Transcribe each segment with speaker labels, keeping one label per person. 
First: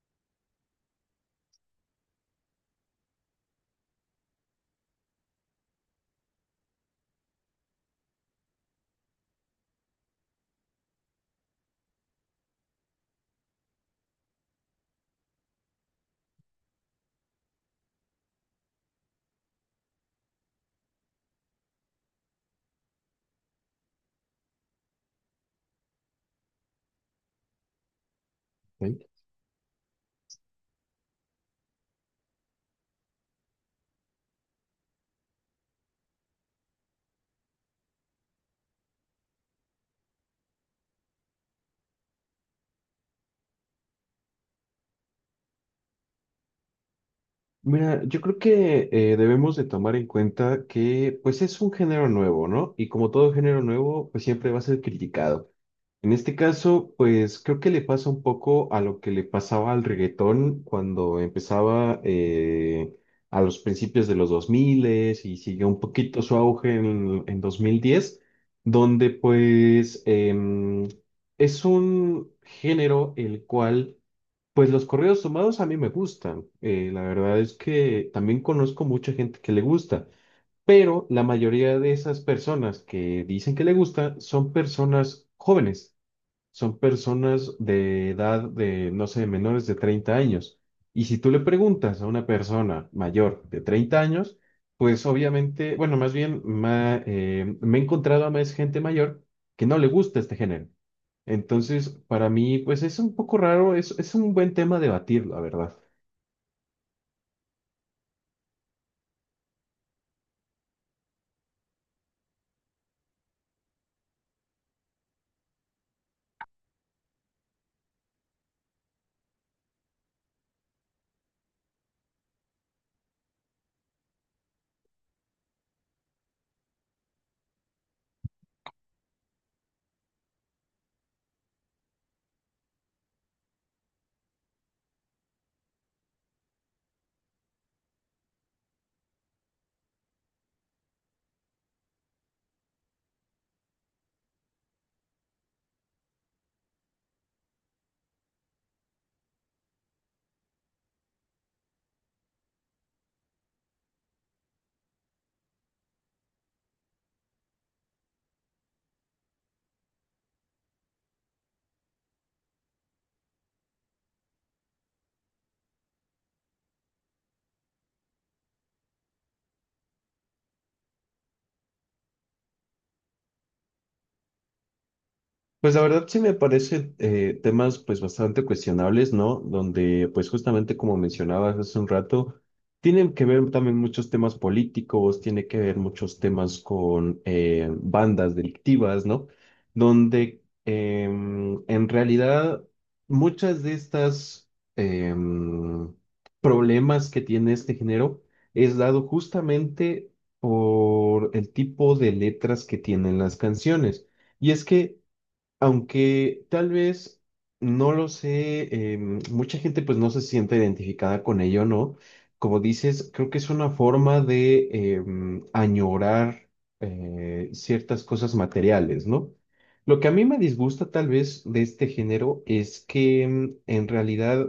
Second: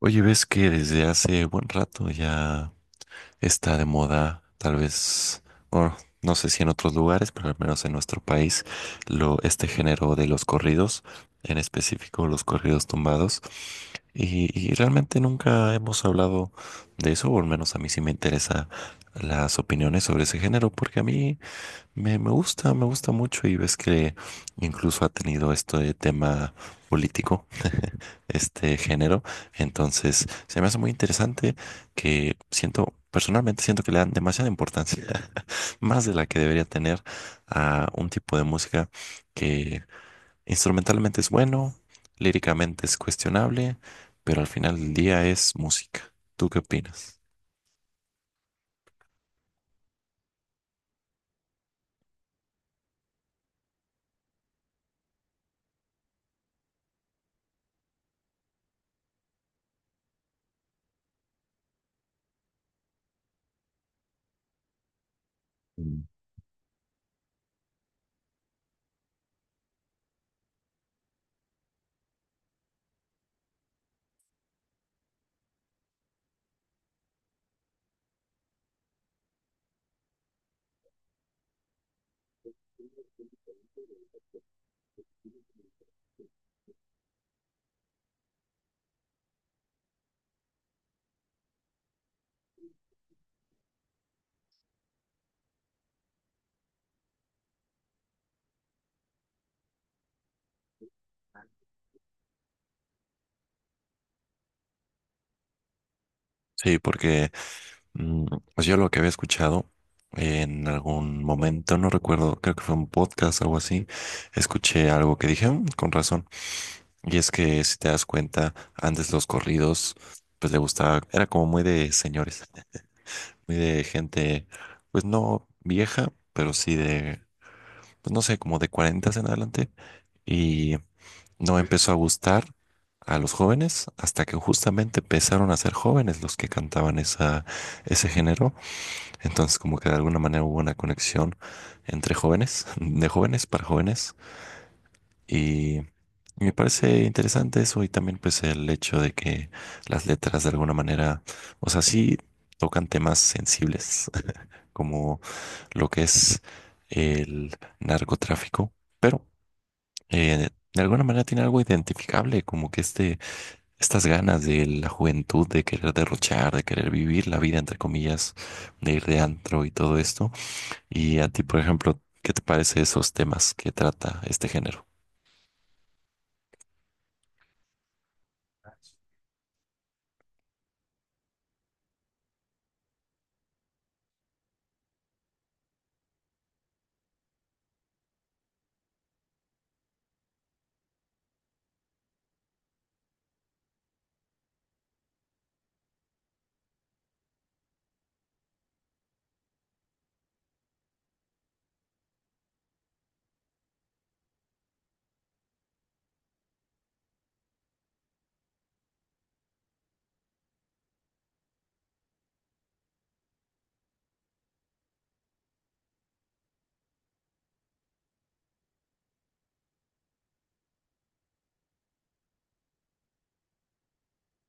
Speaker 1: Oye, ves que desde hace buen rato ya está de moda, tal vez, bueno, no sé si en otros lugares, pero al menos en nuestro país, lo, este género de los corridos, en específico los corridos tumbados. Y realmente nunca hemos hablado de eso, o al menos a mí sí me interesa las opiniones sobre ese género, porque a mí me gusta, me gusta mucho y ves que incluso ha tenido esto de tema político este
Speaker 2: Ok.
Speaker 1: género. Entonces, se me hace muy interesante que siento, personalmente siento que le dan demasiada importancia, más de la que debería tener a un tipo de música que instrumentalmente es bueno, líricamente es cuestionable, pero al final del día es música. ¿Tú qué opinas?
Speaker 2: Mira, yo creo que debemos de tomar en cuenta que pues es un género nuevo, ¿no? Y como todo género nuevo, pues siempre va a ser criticado. En este caso, pues creo que le pasa un poco a lo que le pasaba al reggaetón cuando empezaba a los principios de los 2000 y siguió un
Speaker 1: Mm.
Speaker 2: poquito su auge en 2010, donde es un género el cual. Pues los corridos tomados a mí me gustan. La verdad es que también conozco mucha gente que le gusta, pero la mayoría de esas personas que dicen que le gusta son personas jóvenes, son personas de edad de, no sé, menores de 30 años. Y si tú le preguntas a una persona mayor de 30 años, pues obviamente, bueno, más bien me he encontrado a más gente mayor que no le gusta este género. Entonces, para mí, pues es un poco raro, es un buen tema debatir, la verdad.
Speaker 1: Sí, porque mm, pues yo lo que había escuchado en algún momento, no recuerdo, creo que fue un podcast o algo así, escuché algo que dije, "Mm, con razón. Y es que si te das cuenta, antes los corridos, pues le gustaba, era como muy de señores, muy de gente, pues no vieja, pero sí de, pues no sé, como de 40 en adelante. Y no empezó a gustar a los jóvenes hasta que justamente empezaron a ser jóvenes los que cantaban esa, ese género. Entonces como que de alguna manera hubo una conexión entre jóvenes, de jóvenes para jóvenes. Me parece interesante eso y también pues el hecho de que las letras de alguna manera, o sea, sí tocan temas sensibles como lo que es el narcotráfico, pero de alguna manera tiene algo identificable, como que este, estas ganas de la juventud de querer derrochar, de querer vivir la vida, entre comillas, de ir de antro y todo esto. Y a ti, por ejemplo, ¿qué te parece esos temas que trata este género?
Speaker 2: Pues la verdad sí me parece temas pues bastante cuestionables, ¿no? Donde pues justamente como mencionabas hace un rato, tienen que ver también muchos temas políticos, tiene que ver muchos temas con bandas delictivas, ¿no? Donde en realidad muchas de estas em, problemas que tiene este género es dado justamente por el tipo de letras que tienen las canciones. Y es que aunque tal vez no lo sé, mucha gente pues no se siente identificada con ello, ¿no? Como dices, creo que es una forma de añorar ciertas cosas materiales, ¿no? Lo que a mí me disgusta tal vez de este género es que en realidad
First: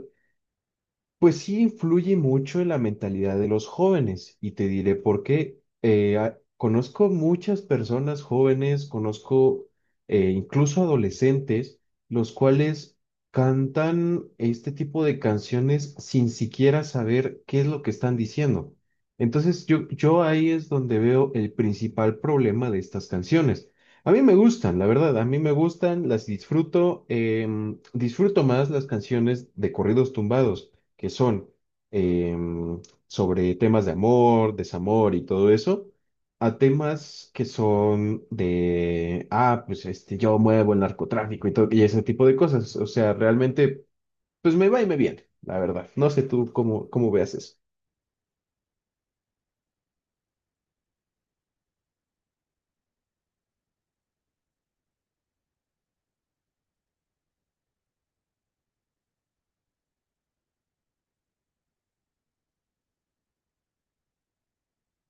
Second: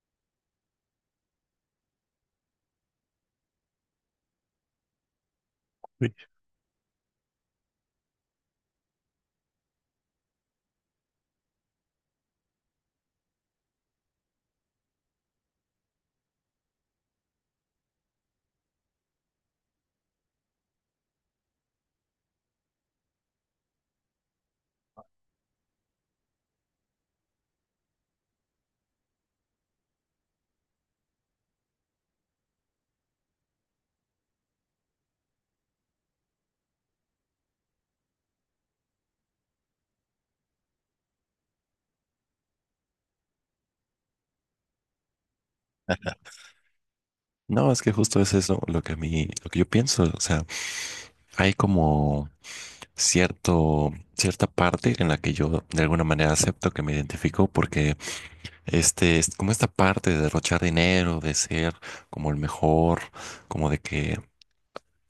Speaker 2: pues sí influye mucho en la mentalidad de los jóvenes y te diré por qué. Conozco muchas personas jóvenes, conozco incluso adolescentes, los cuales cantan este tipo de canciones sin siquiera saber qué es lo que están diciendo. Entonces yo ahí es donde veo el principal problema de estas canciones. A mí me gustan, la verdad, a mí me gustan, las disfruto, disfruto más las canciones de corridos tumbados que son em, sobre temas de amor, desamor y todo eso, a temas que son de, ah, pues este, yo muevo el narcotráfico y todo, y ese tipo de cosas. O sea, realmente, pues me va y me viene, la verdad. No sé tú cómo, cómo veas eso.
Speaker 1: No, es que justo es eso lo que a mí, lo que yo pienso. O sea, hay como cierto, cierta parte en la que yo de alguna manera acepto que me identifico porque este es como esta parte de derrochar dinero, de ser como el mejor, como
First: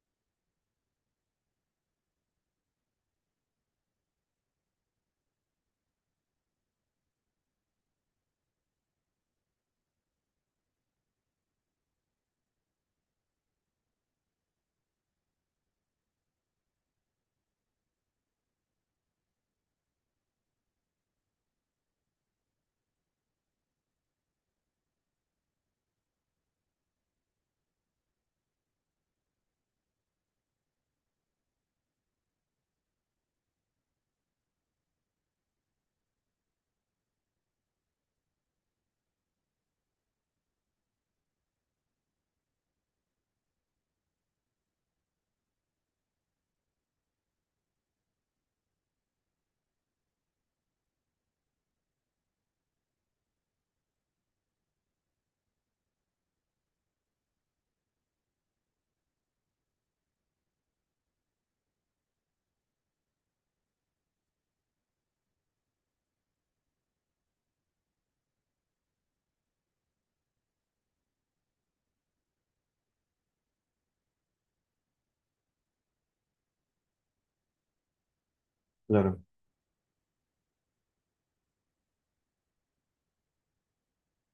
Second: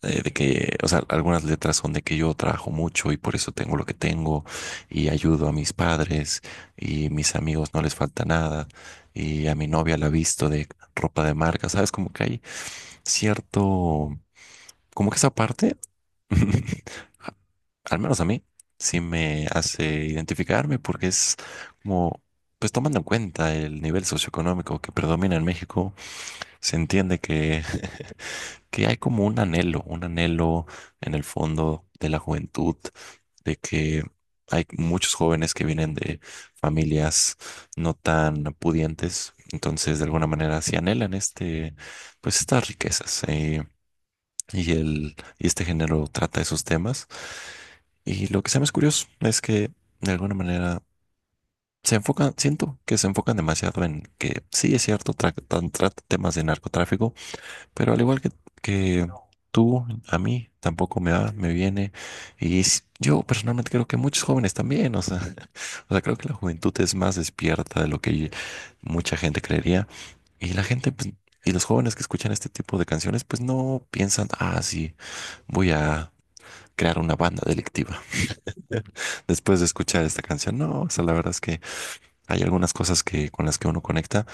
Speaker 1: de que, o sea, algunas letras son de que yo trabajo mucho y por eso tengo lo que tengo y ayudo a mis padres y mis amigos no les falta nada y a mi novia la visto de ropa de marca, ¿sabes? Como que hay cierto, como que esa parte, al menos a mí, sí me hace identificarme porque es como, pues tomando en cuenta el nivel socioeconómico que predomina en México, se entiende que hay como un anhelo en el fondo de la juventud, de que hay muchos jóvenes que vienen de familias no tan pudientes, entonces de alguna manera sí anhelan este, pues estas riquezas. Y, el, y este género trata esos temas. Y lo que se me es curioso es que de alguna manera se enfocan, siento que se enfocan demasiado en que sí es cierto, trata temas de narcotráfico, pero al igual que tú, a mí tampoco me va, me viene. Y yo personalmente creo que muchos jóvenes también, o sea, o sea, creo que la juventud es más despierta de lo que mucha gente creería. Y la gente, pues, y los jóvenes que escuchan este tipo de canciones, pues no piensan, ah, sí. Voy a crear una banda delictiva.
Speaker 2: Claro.
Speaker 1: Después de escuchar esta canción, no, o sea, la verdad es que hay algunas cosas que con las que uno conecta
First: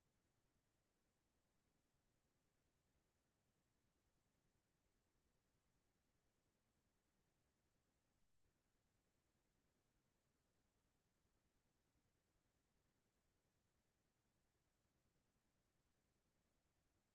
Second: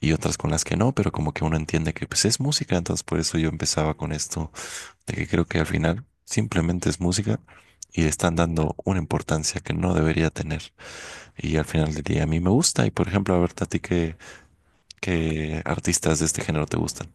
Speaker 1: y otras con las que no, pero como que uno entiende que pues es música, entonces por eso yo empezaba con esto de que creo que al final simplemente es música y le están dando una importancia que no debería tener y al final del día a mí me gusta y por ejemplo, a ver, a ti qué, ¿qué artistas de este género te gustan?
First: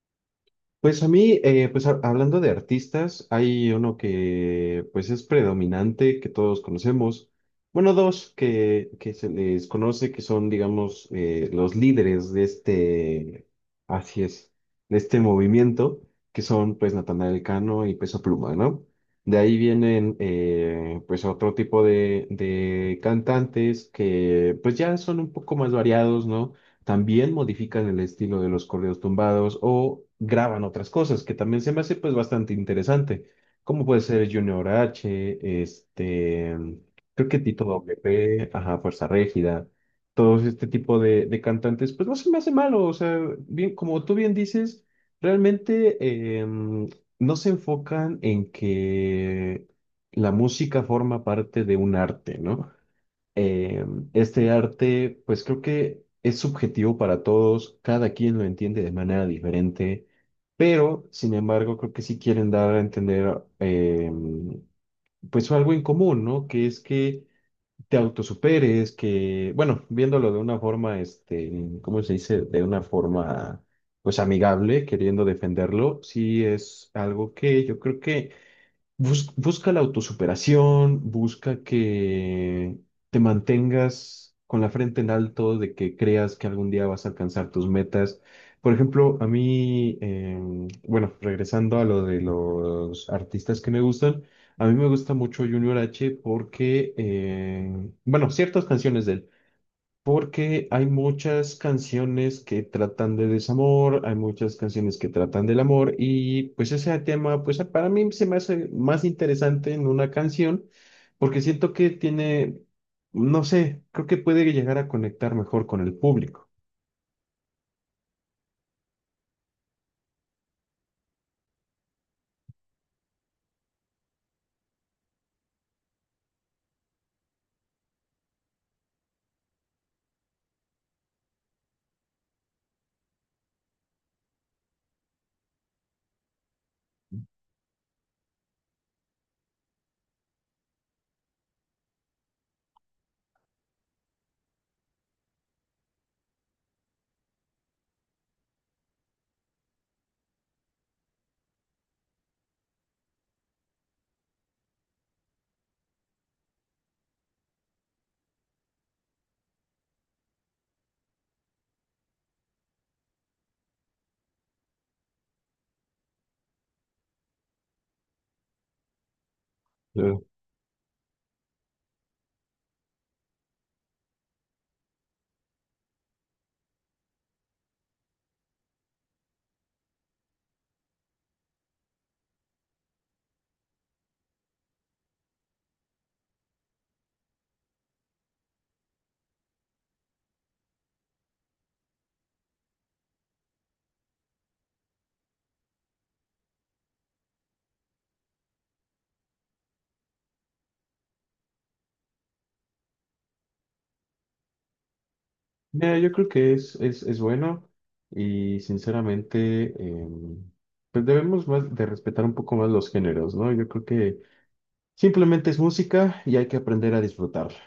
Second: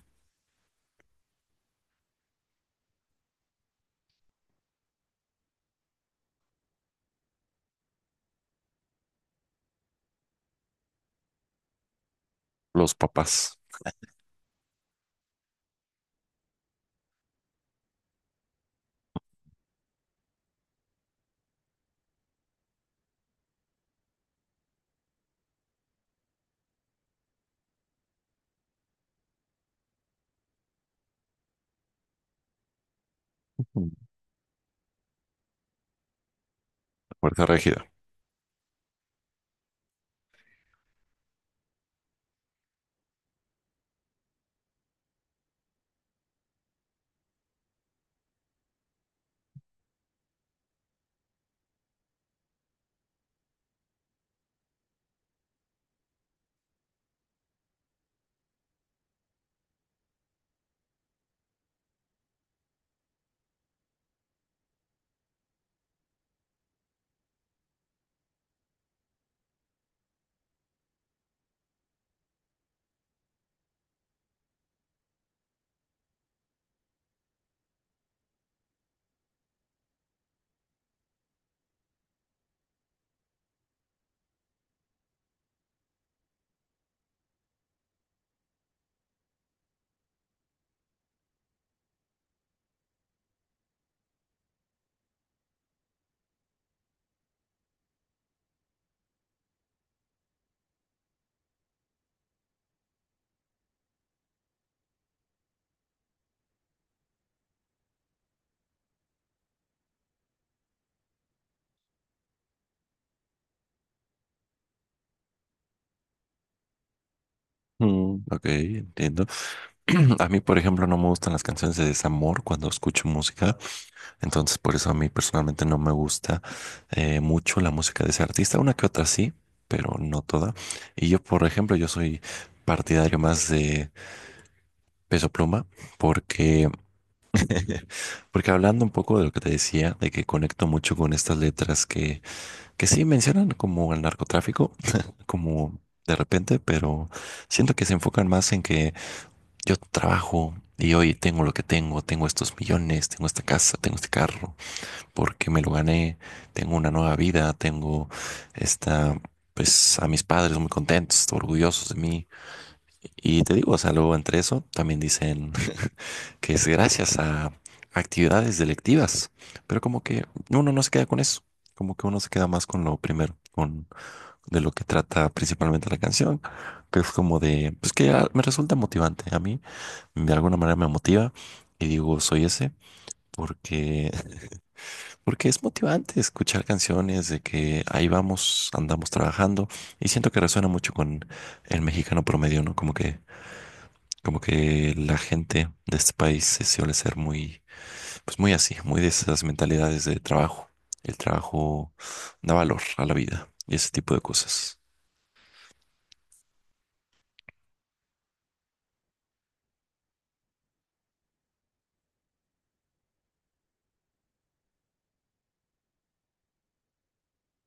Speaker 2: Pues a mí, hablando de artistas, hay uno que pues es predominante, que todos conocemos. Bueno, dos que se les conoce, que son, digamos, los líderes de
Speaker 1: Los
Speaker 2: este,
Speaker 1: papás,
Speaker 2: así es, de este movimiento, que son pues Natanael Cano y Peso Pluma, ¿no? De ahí vienen pues otro tipo de cantantes que pues ya son un poco más variados, ¿no? También modifican el estilo de los corridos tumbados o graban otras cosas, que también se me hace pues bastante interesante, como puede ser Junior H, este, creo que
Speaker 1: Fuerza
Speaker 2: Tito
Speaker 1: regida.
Speaker 2: WP, ajá, Fuerza Régida, todos este tipo de cantantes, pues no se me hace malo, o sea, bien, como tú bien dices, realmente no se enfocan en que la música forma parte de un arte, ¿no? eh, este arte, pues creo que es subjetivo para todos, cada quien lo entiende de manera diferente, pero sin embargo creo que sí quieren dar a entender pues algo en común, ¿no? Que es que te autosuperes, que, bueno, viéndolo de una forma, este, ¿cómo se dice? De una forma pues amigable, queriendo defenderlo, sí es algo que yo creo que. Busca la autosuperación, busca que te mantengas con la frente en alto, de que creas que algún día vas a alcanzar tus metas. Por ejemplo, a mí, bueno, regresando a lo de los artistas que me gustan, a mí me gusta mucho Junior H porque, bueno, ciertas canciones de él. Porque hay muchas canciones que tratan de desamor, hay muchas canciones que tratan del amor y pues ese tema, pues para mí se me hace más interesante en una canción porque siento que tiene, no sé, creo que puede llegar a conectar mejor con el público.
Speaker 1: Mm, ok, entiendo. A mí, por ejemplo, no me gustan las canciones de desamor cuando escucho música, entonces por eso a mí personalmente no me gusta mucho la música de ese artista, una que otra sí, pero no toda. Y yo, por ejemplo, yo soy partidario más de Peso Pluma porque, porque hablando un poco de lo que te decía, de que conecto mucho con estas letras que sí mencionan como el narcotráfico, como de repente, pero siento que se enfocan más en que yo trabajo y hoy tengo lo que tengo, tengo estos millones, tengo esta casa, tengo este carro, porque me lo gané, tengo una nueva vida, tengo esta, pues a mis padres muy contentos, orgullosos de mí. Y te digo, o sea, luego entre eso también dicen que es gracias a actividades delictivas, pero como
Speaker 2: Claro.
Speaker 1: que uno no se queda con eso, como que uno se queda más con lo primero, con de lo que trata principalmente la canción, que es como de, pues que ah, me resulta motivante a mí de alguna manera me motiva y digo, soy ese, porque, porque es motivante escuchar canciones de que ahí vamos, andamos trabajando y siento que resuena mucho con el mexicano promedio, ¿no? Como que la gente de este país se suele ser muy, pues muy así, muy de esas mentalidades de trabajo. El trabajo da valor a la vida y ese tipo de cosas.
Speaker 2: Mira, yo creo que es bueno y sinceramente, pues debemos más de respetar un poco más los géneros, ¿no? Yo creo que simplemente es música y hay que aprender a disfrutarla.